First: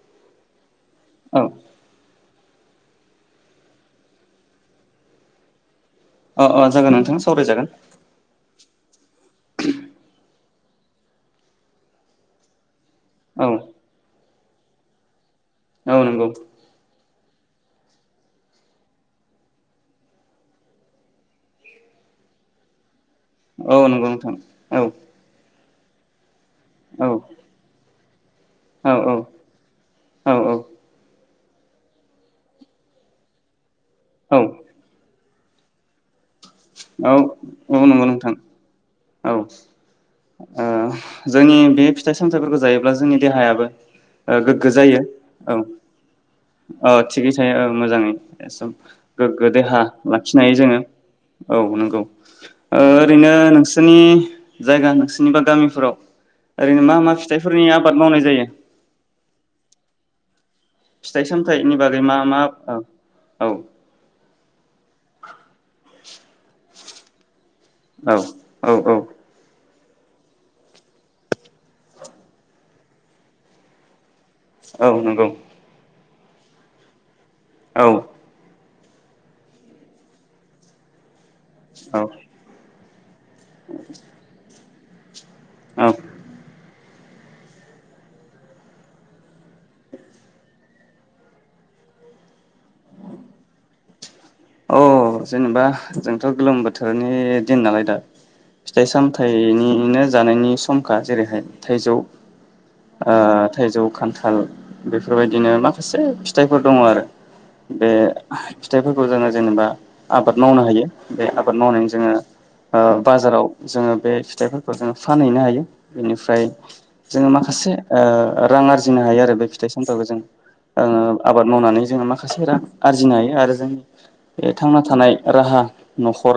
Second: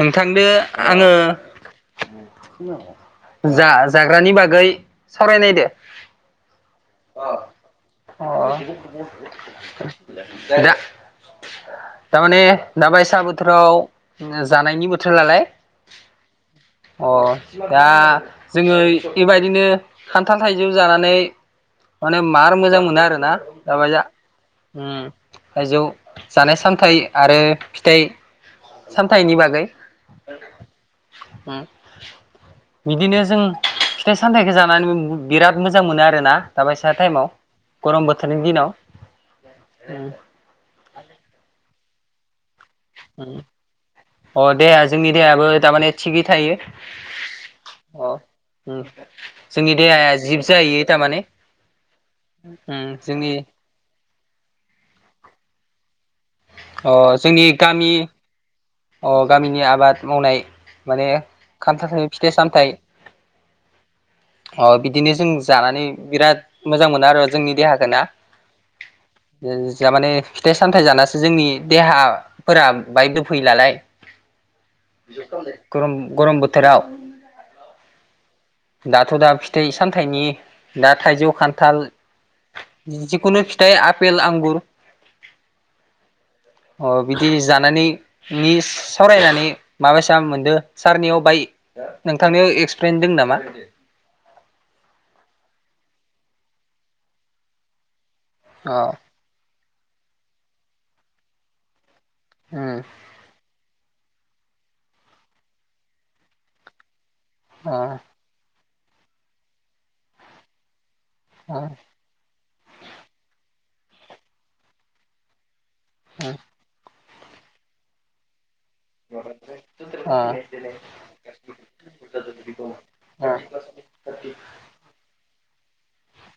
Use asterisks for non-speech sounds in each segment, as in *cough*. नोंथांदो आङो औ जा जाग्रानि बागै सावरायनायदो। अ अ जागोन नोंथां सावरायजागोन। अ दा दा माने माबायसा औ थ्राव जानायनि बोथोरालाय औ नंगौ अ दा जोङो बेबायदिनो खान्थाल थाइजौ जानानै माने मार मोजां मोनो आरोना औ दाबायजा नंगौ नोंथां औ उम थाइजौ जानाय सामथाइ औ आरो फिथाइ औ औ सामथाइनि बागै औ बिदिनो जों फिथाइ औ सामथाइखौ जानानै बिराद मोजां मोनो आरोना दाबायसा टाइमाव औ नंगौ गरम नोंथां बोथोरनि दिनाव औ ओ जोंनि बे फिथाइ सामथाइफोरखौ जायो। ब्ला जोंनि अ देहायाबो ओ गोगगो देहा जायो जोंनि देहायाबो औ थारमाने थिगै थायो औ थिगै थायो औ अ मोजाङै सब उम गोगो जोंनि देहा देहाया लाखिनो जिब हायो जोङो जाहैयो थारमाने औ नंगौ ओ उम जोंनि ओरैनो नोंसिनि जायगा नोंसिनि बा गामिफोराव ओरैनो अ मा मा जोंनि फिथाइफोरनि गामि आबाद मावनाय जायो अ गामिनि आबाद मावनाय माने फिथाइ सामथाइनि बागै खामथाखो मा फिथाइ मा सामथाइ ओं औ अ बिदिनो जों जानानै बिराद मोजां मोना आरो जोंनि देहाखौ ना औ औ औ या माने फिथाइ सामथायाइ जानासो जोंनि देहाफोरा बायक फैलालाय औ नंगौ खुम *inaudible* गरम बोथोराव औ दाथ' दा फिथाइ सामथाइनि दा थाइजौ खानथ औ *inaudible* कुनु फिथाइ आपेल आंगुर औ अ बिदि जानानै नि सावरायनानै माबासा मोनदों सारनियाव बाय नोंथांनियाव एक्सपिरियेन्स दं नामा औ जेनेबा जोंथ' गोलोम बोथोरनि दिन नालाय दा फिथाइ अ सामथायाइनिनो जानायनि समखा जेरैहाय थाइजौ उम आ थाइजौ खान थाल बेफोरबायदिनो माखासे फिथाइफोर दङ आरो बे अ फिथाइफोरखौ जानाय जेनेबा आबाद मावनो हायो बे आबाद अ उम अ मावनाय जोङो ओ बाजाराव जोङो बे फिथाइफोरखौ जोङो फानहैनो हायो बेनिफ्राय जोङो माखासे रां आरजिनो हायो आरो बे फिथाइ सामथफोरखौ जों अ आबाद मावनानै जोङो माखासे रां आरजिनो हायो आरो जोंनि उम बे थांना थानाय राहा न'खर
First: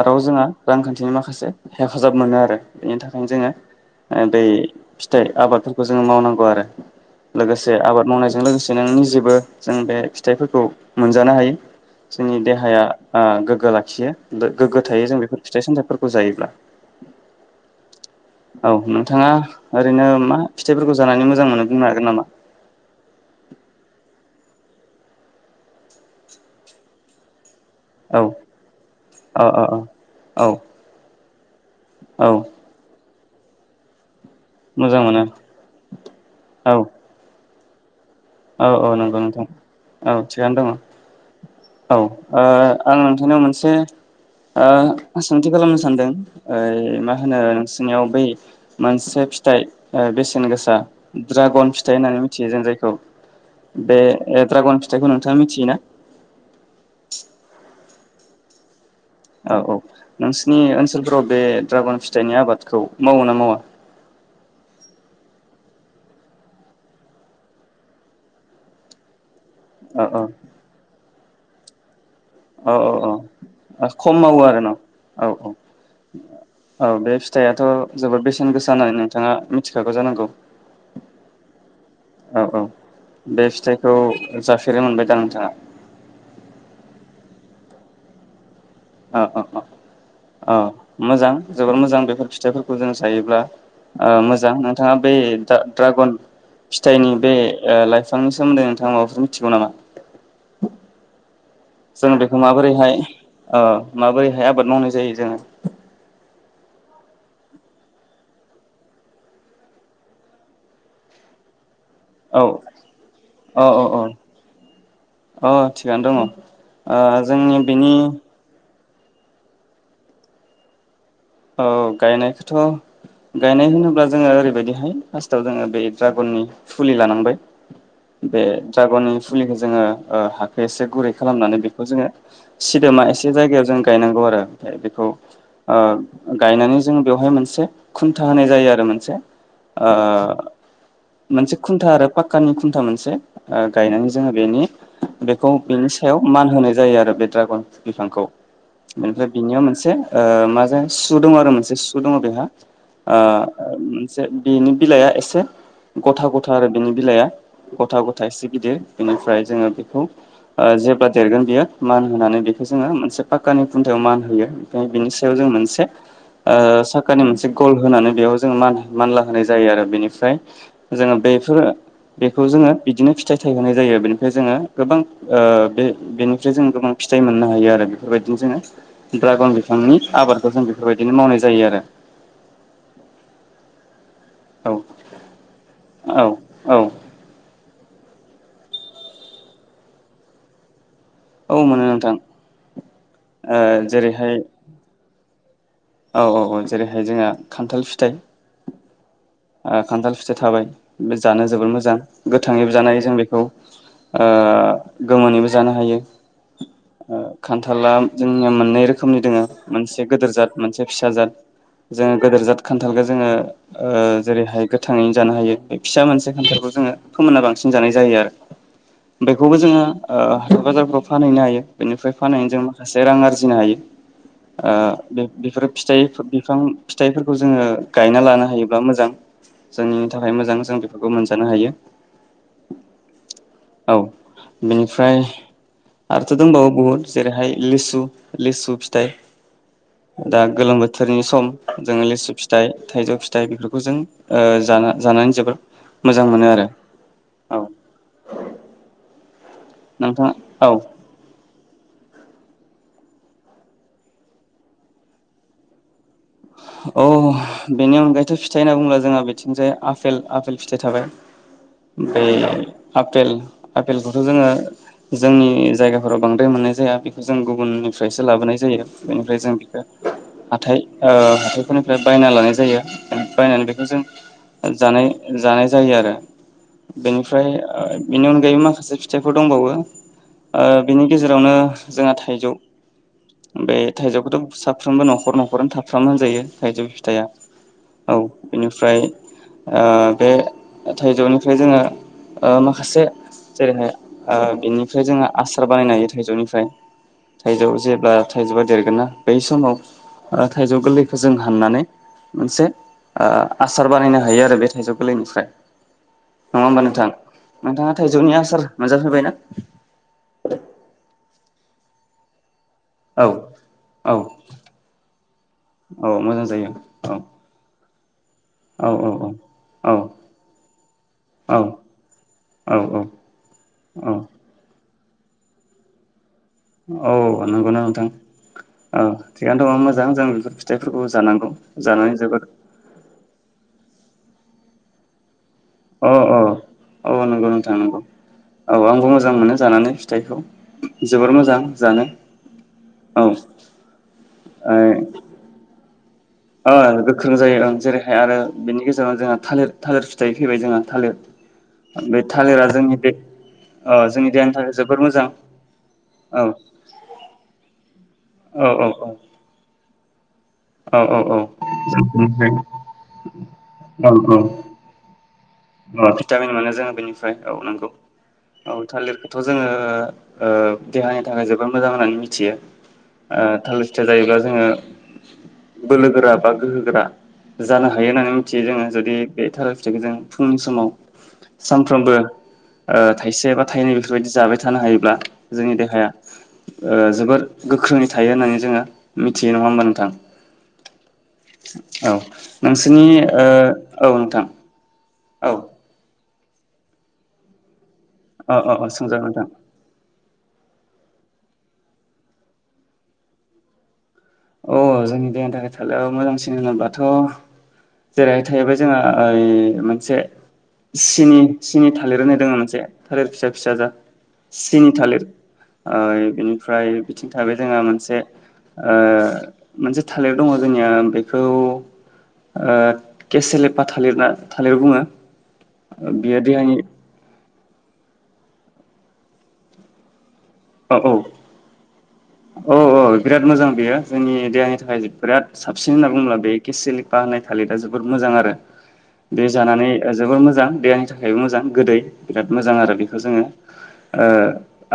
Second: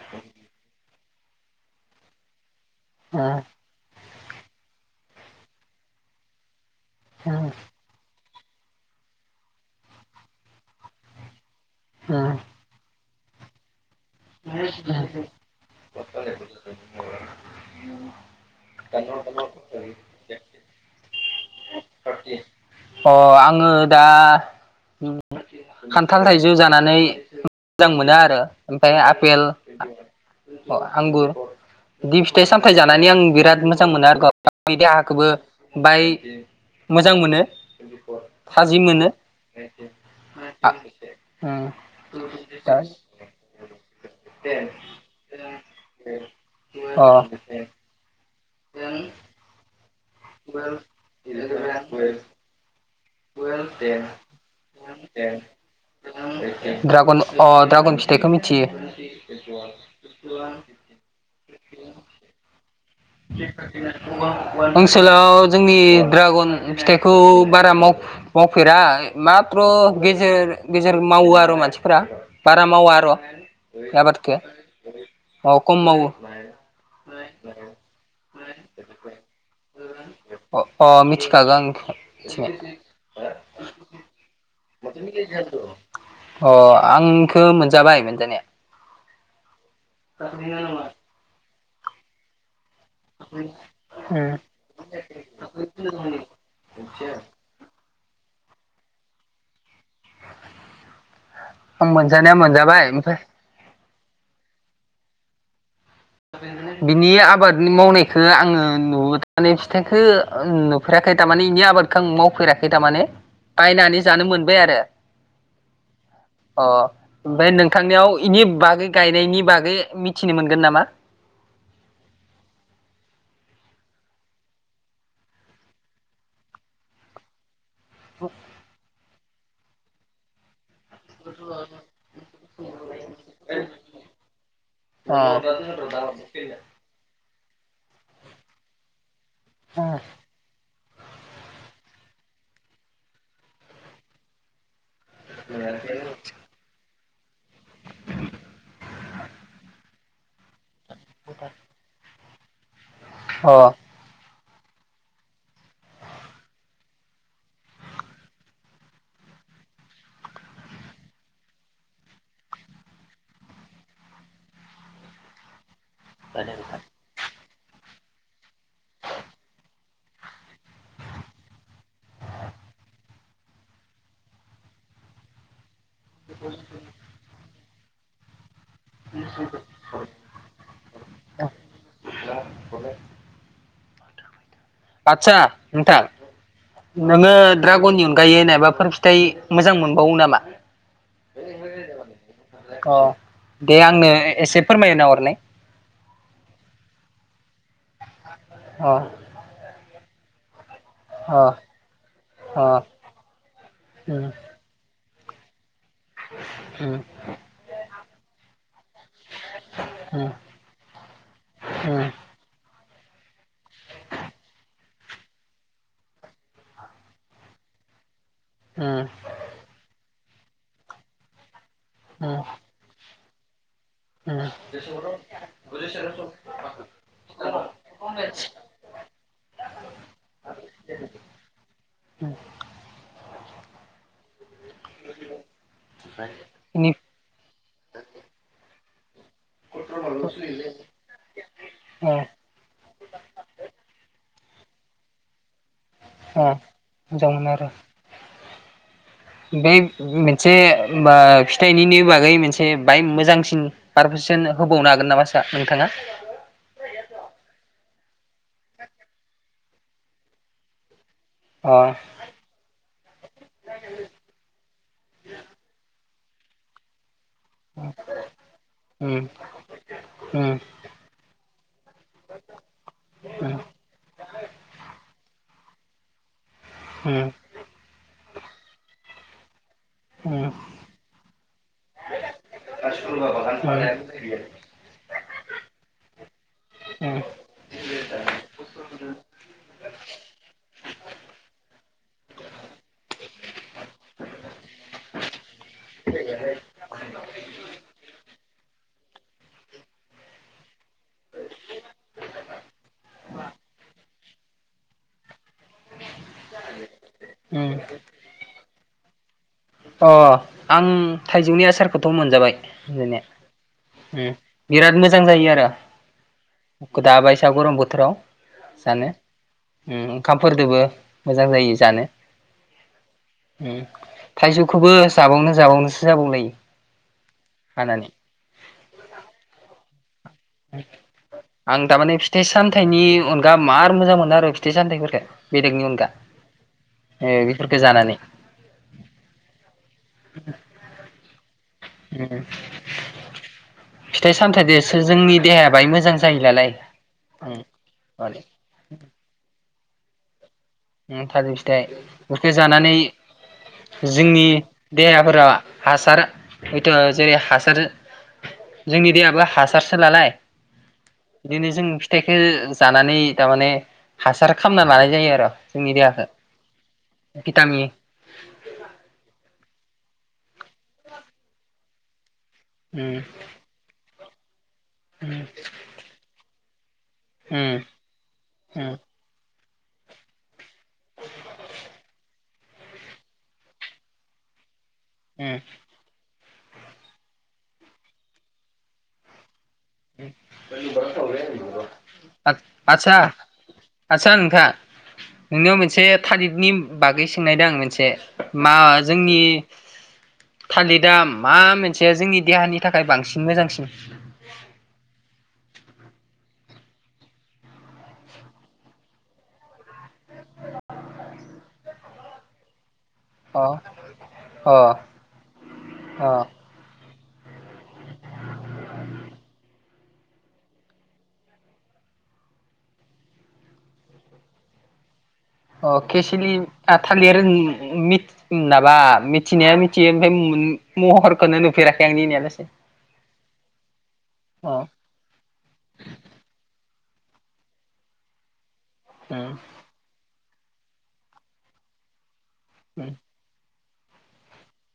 आरो जोंहा रांखान्थिनि माखासे माखासे हेफाजाब मोनो आरो बेनि थाखायनो जोङो ओ बै फिथाइ आबादफोरखौ जोङो मावनांगौ आरो लोगोसे आबाद मावनाय बेजों लोगोसे नि जेबो जों बे फिथाइफोरखौ मोनजानो हायो उम उम जोंनि देहाया अ गोगो सामथाइफोरखौ जायोब्ला। औ नोंथाङा ओरैनो मा फिथाइफोरखौ जानानै मोजां मोनो बुंनो हागोन नामा? अ आङो दा खान्थाल थाइजौ जानानै मोजां मोना औ आरो औ आपेल औ अ आंगुर बि औ फिथाइ सामथाइ जा आं बिराद मोजां मोनो आरो गावनि मोजां मोनो देहाखौबो बाय औ मोजां मोनो *inaudible* औ थाजिम औ नंगौ नोंथां औ थिगानो दङ मोनो अ औ आं नोंथांनाव मोनसे ओ सोंथि खालामनो सानदों मा होनो नोंनियाव बि मोनसे फिथाइ ओ बेसेन गोसा ड्रागन फिथाइ होननानै मिथियो जों जायखौ बे ड्रागन फिथाइखौ नोंथाङा मिथियोना ड्रागन अ दा ड्रागन फिथाइखो मिथियो। औ औ नोंसिनि ओनसोलफोराव बे ड्रागन फिथाइनि आबादखौ मावो ना मावा *unintelligible* सोलाव जोंनि ड्रागन फिथाइखौ बारा माव मावफेरा मा थ्र औ औ गेजेर गेजेर मावो आरो मानसिफोरा। बारा औ मावा आर' औ बे औ खम आबादखौ मावो आरो ना औ औ अ खम मावो औ बे फिथाइआथ' जोबोद बेसेन गोसा होननानै नोंथाङा मिथिखागौ जानांगौ। अ अ मिथिखागौ आं औ मिथिनाया औ बे फिथाइखौ जाफेरनो मोनबाय दा नोंथाङा? आंखो मोनजाबाय मोनजानाया। ओ ओ अ अ मोजां जोबोर मोजां बेफोर फिथाइफोर खौ जों जियोब्ला ओ मोजां नोंथाङा बे दा द्रागन फिथाइनि बे ओ लाइफां सोमोन्दै नोंथाङा माबाफोर मिथिगौ नामा? आं जों बेखौ मोनजानाया मोनजाबाय माबोरैहाय ओमफाय? ओ माबोरैहाय आबाद मावनाय जायो जोङो? बिनि आबादनि मावनायखो आङो नु *unintelligible* फिथाइखौ नुफेराखै थारमाने बिनि आबाद खो आं औ मावफेराखै थामाने औ बायनानै जानो मोनबाय आरो औ अ थिगानो दङ ओ अ ओमफ्राय जोंनि बिनि नोंथांनियाव इनि बागै गायनायनि बागै मिथिनो मोनगोन नामा? औ गायनायखोथ' गायनाय होनोब्ला जोङो ओरैबायदिहाय फार्स्टआव जोङो बे ड्रागननि फुलि लानांबाय। बे जागनि फुलिखो जोङो ओ हाग खो एसे गुरै खालामनानै बेखौ जोङो सिदोमा एसे जायगायाव जों गायनांगौ आरो फाय बेखौ अ ओ गायनानै जों बेवहाय मोनसे खुनथा होनाय जायो आरो मोनसे ओ मोनसे खुनथा आरो फा काननि खुनथा मोनसे ओ गायनानै जोङो बेनि बेखौ बिनि सायाव मान होनाय जायो आरो बे ड्रागन बिफांखौ बेनिफ्राय बिनियाव मोनसे ओ माजों सु दङ आरो मोनसे सु दङ बेहा। आ ओ मोनसे बिनि बिलाइया एसे ग'था ग'था आरो बेनि बिलाइया ग'था ग'था एसे गिदिर इनिफ्राय जोङो बेखौ ओ जेब्ला देरगोन बियो मान होनानै बेखौ जोङो मोनसे पाक्कानि खुनथायाव मानहोयो ओमफ्राय बिनि सायाव जों मोनसे ओ साकानि मोनसे गल होनानै बेयाव जोङो मान-मानला होनाय जायो आरो बेनिफ्राय जोङो बेफोरो बेखौ जोङो बिदिनो फिथाइ थायहोनाय जायो बेनिफ्राय जोङो गोबां ओ बे बेनिफ्राय जों गोबां फिथाइ मोननो हायो आरो बेफोरबायदिनो जोङो ड्रागन बिफांनि आबादखौ जों बेबायदिनो मावनाय जायो आरो आदसा नोंथां औ औ नोङो द्रा गननि अनगायै नाबाफोर फिथाइ मोजां मोनबावो नामा औ मोनो नोंथां अ ओ दे आंनो जेरैहाय एसे फोरमायना हरलाय औ औ औ जेरैहाय जोंहा खानथाल फिथाइ अ ओ खान्थाल फिथाइ थाबाय बे अ जानो जबोद मोजां गोथाङै अ जानाय जों बेखौ उम आ गोमोनैबो जानो हायो उम ओ खानथाला जोंनिया मोननै रोखोमनि दोङो मोनसे गोदोर जाथ मोनसे फिसा जाद उम जोङो उम गोदोर जाद खानथा थालखौ जोङो ओ जेरैहाय गोथाङैनो जानो हायो बे फिसा मोनसे खानथालखौ जोङो फोमोनना बांसिन जानाय जायो आरो उम बेखौबो जोङो ओ बाजारफ्राव फानहैनो हायो बेनिफ्राय उम फानायजों जों माखासे रां आरजि जिनो हायो उम ओ बेफोर फिथाइ बिफां फिथाइफोरखौ जोङो गायना लानो हायोब्ला मोजां जोंनि थाखाय मोजां जों बेफोरखौ मोनजानो हायो उम औ बेनिफ्राय आरोथ' दंबावो इनि बुहुद जेरैहाय लिसु लिसु फिथाय दा गोलोम बोथोरनि सम जोङो ओ लिसु फिथाइ थाइजौ फिथाइ बेफोरखौ जों ओ जाना-जानानै जोबोर मोजां ओ मोनो आरो मोजां मोनो औ आरो बे नोंथाङा मेनसे औ ओ फिथाइनिनि बागै मोनसे मोनसे बाय मोजांसिन पारफेसन होबावनो हागोन नामा सार नोंथाङा औ बेनि अनगायैथ' फिथाइ होनना बुङोब्ला जोंहा बिथिंजाय आफेल आफेल फिथाइ थाबाय अ बै आपेल आपेलखौथ' जोङो जोंनि जायगा फोराव बांद्राय मोननाय जाया बे जों गुबुननिफ्रायसो लाबोनाय जायो उम बेनिफ्राय जों बिखो उम हाथाय ओ हाथायफोरनिफ्राय बायना लानाय जायो उम बायनानै बेखौ जों जानाय जानाय जायो आरो। उम उम बेनिफ्राय ओ बेनि अनगायैबो माखासे फिथाइफोर दंबावो उम ओ बिनि गेजेरावनो जोंहा था थाइजौ बे थाइजौखौथ' साफ्रोमबो न'खर न'खरनो था खालामनान जायो थाइजौ फिथाइया औ इनिफ्राय ओ बे थाइजौनिफ्राय जों ङो ओ माखासे जेरैहाय ओ बिनिफ्राय जोङो आसार बानायनो हायो थाइजौनिफ्राय थाइजौ जेब्ला थाइजौआ देरगोनना बै समाव थाइजौ गोरलैखौ जों हाननानै मोनसे ओ आसार बानायनो हायो आरो बे थाइजौ गोरलैनिफ्राय। नङा होमबा नोंथां? उम नोंथाङा थाइजौनि आसार मोनजाफेरबाय ना? *inaudible* अ आं थाइजौनि आसारखौथ' मोनजाबाय। मोनजानाया औ औ उम बिराद मोजां जायो आरो औ मोजां जायो औ दा बायसा गरम बोथ राव औ जानो औ उम ओंखामफोरदोबो मोजां औ जायो जानो औ औ उम। खौबो जाबावनो जाबावनोसो जाबावलायो। औ नोंगौना नोंथां हानानै औ थिगानोथ' मोजां जों बेफोर फिथाइफोरखौ जानांगौ आं जानानै थामाने जोबोद फिथाइ सामथाइनि अनगा मार मोजां मोनो आरो फिथाइ सामथाइफोरखो। अ अ अ नंगौ नोंथां बेफोरखौ नंगौ जानानै औ आंबो मोजां मोनो जानानै फिथाइखौ जोबोर मोजां जानो उम औ। सामथाइदोसो जोंनि देहाया बाय मोजां जायो नालाय ओ गोख्रों उम जायो ओं जेरैहाय आरो माने बेनि गेजेरावनो जोंहा थालिर थालिर फिथाइ फैबाय जोंहा उम थालिर फिथाइ बे इखो थालिरा जानानै जोंनि बे ओ जोंनि देहानि थाखाय जोबोर मोजां देहाफोरा हासार औ होयथ' जेरै हासार औ औ जोंनि देहाबो हासारसो होला लाय औ औ औ बिदिनो जों फिथाइखो जानानै थामाने हासार खालामना लानाय जायो आरो। जोंनि अ देहाखौ भिटामिन मोनो जोंङो बेनिफ्राय औ भिटामिन नंगौ औ थालिरखौथ' जोंङो ओ देहानि थाखाय जोबोद मोजां होननानै मिथियो। उम ओ थालिर फिथाइ जायोब्ला जोंङो उम बोलो गोरा बा गोहो गोरा उम जानो हायो होननानै मिथियो जोंङो उम जुदि बे थालिर फिथाइखौ जों समाव सानफ्रोमबो ओ थाइसे बा थाइनै बेफोरबायदि जाबाय थानो हायो थायोब्ला उम जोंनि देहाया ओ जोबोर गोख्रोङै थायो होननानै जोंङो मिथियो *unintelligible* नंङामोन औ *unintelligible* आ नोंसोरनि आसा ओ आसाया नोंथां औ नोंनि आव मोनसे थालिरखनि बागै सोंनायदों आं मोन मोनसे अ अ मा अ सोंजागोन जोंनि नोंथां थालिरदाया मा मोनसे जोंनि देहानि थाखाय बांसिन मोजांसिन अ जोंनि देहानि थाखाय थालिराव मोजांसिन होनोब्लाथ' जेरैहाय थाहैबाय जोंहा ओइ मोनसे सिनि सिनि थालिर होनाय दंङो मोनसे थालिर फिसा - अ फिसा जा अ सिनि थालिर अ बिनिफ्राय बिथिं थाहैबाय जोंहा मोनसे मोनसे थालिर दंङो जोंनिया बेखौ ओ केसेलेपा थालिर थालिर बुंङो। अ केसिलि थालिर *unintelligible* *unintelligible* मिथिनाया मिथियो ओम औ - औ - औ - औ बिराद मोजां बेयो जोंनि अ देहानि थाखाय बिराद साबसिन होनना बुंङोब्ला बे केसिलि बानाय थालिरा जोबोद मोजां आरो उम बे जानानै जोबोर मोजां देहानि थाखायबो मोजां गोदै बिराद मोजां आरो उम बेखौ जोंङो ओ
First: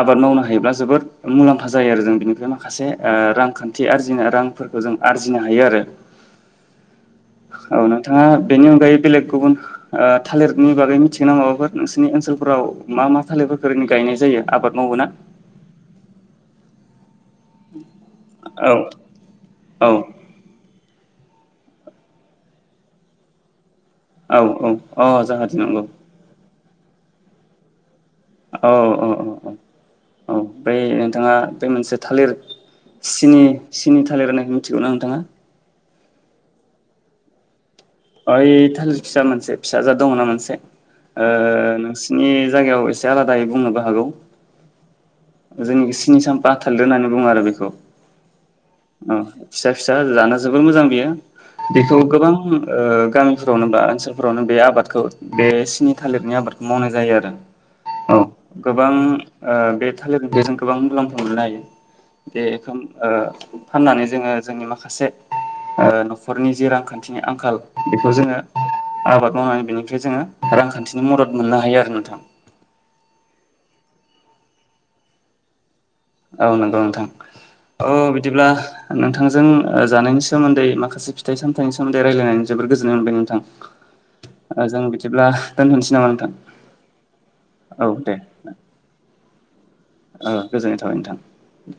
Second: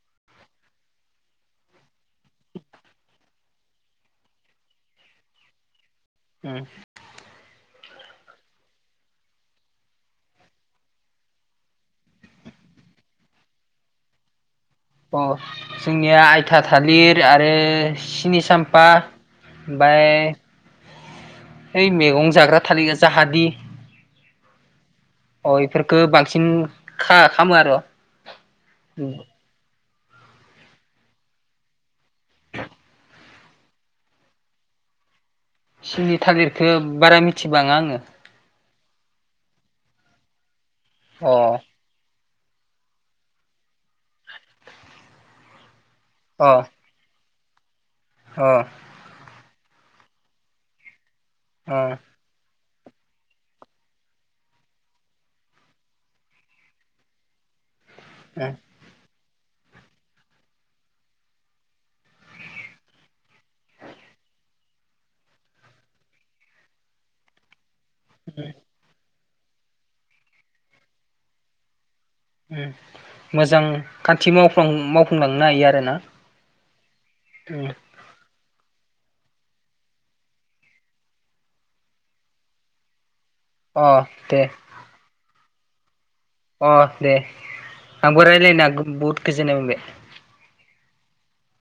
आबाद मावनो हाय हायोब्ला जोबोद मुलाम्फा जायो आरो जों बिनिफ्राय माखासे ओ रांखान्थि आरजिनो रांफोरखौ जों आरजिनो हायो आरो उम औ नोंथाङा बेनि अनगायै बेलेग गुबुन ओ थालिरनि बागै मिथिगोना माबाफोर नोंसोरनि ओनसोलफोराव मा मा थालिरफोरखौ ओरैनै गायनाय जायो? आबाद मावोना अ जोंनिया आइथा थालिर आरो सिनि औ सामपा औ ओमफ्राय ओइ मैगं जाग्रा थालिरआ जाहादि औ औ अ जाहाथे नंगौ बेफोरफोरखौ बांसिन खा खाम आरो औ-औ-औ-औ औ बै नोंथाङा बे मोनसे थालिर सिनि सिनि थालिर होननायखौ मिथिगौ ना नोंथाङा? सिनि थालिरखौ बारा मिथिबाङा आङो ओइ थालिर फिसा मोनसे फिसा जाद दंना मोनसे ओ अ बिनि जायगायाव एसे आलादायै बुंनोबो हागौ। जोंनिखि सिनि अ सामपा थालिर होनना बुङो आरो बे खौ अ फिसा फिसा जाना जोबोर मोजां बियो बेखौ अ गोबां ओ गामिफोरावनो बा ओनसोलफोरावनो बे आबादखौ बे सिनि थालिरनि आबादखौ मावनाय जायो आरो औ उम गोबां ओ बे थालिर बेजों गोबां मुलाम्फा मोननो हायो बे बेखौ फाननानै जोङो जोंनि माखासे न'खरनि जे रांखानथिनि आंखाल बेखौ जोङो आबाद मावनानै बेनिफ्राय जोङो रांखान्थिनि मदद मोननो हायो आरो नोंथां उम मोजां खान्थि मावफ्लां मावफुंलांनो हायो आरो ना औ नंगौ नोंथां औ बिदिब्ला नोंथांजों जानायनि ओ सोमोनदै माखासे फिथाइ सामथाइनि सोमोन्दै रायलायनानै जोबोद गोजोननाय मोनबाय अ दे नोंथां। जों बिदिब्ला दोथनोसै नामा नों अ दे आंबो रायलायना बहुद गोजोननाय मोनबाय औ गोजोननाय थाबाय नोंथां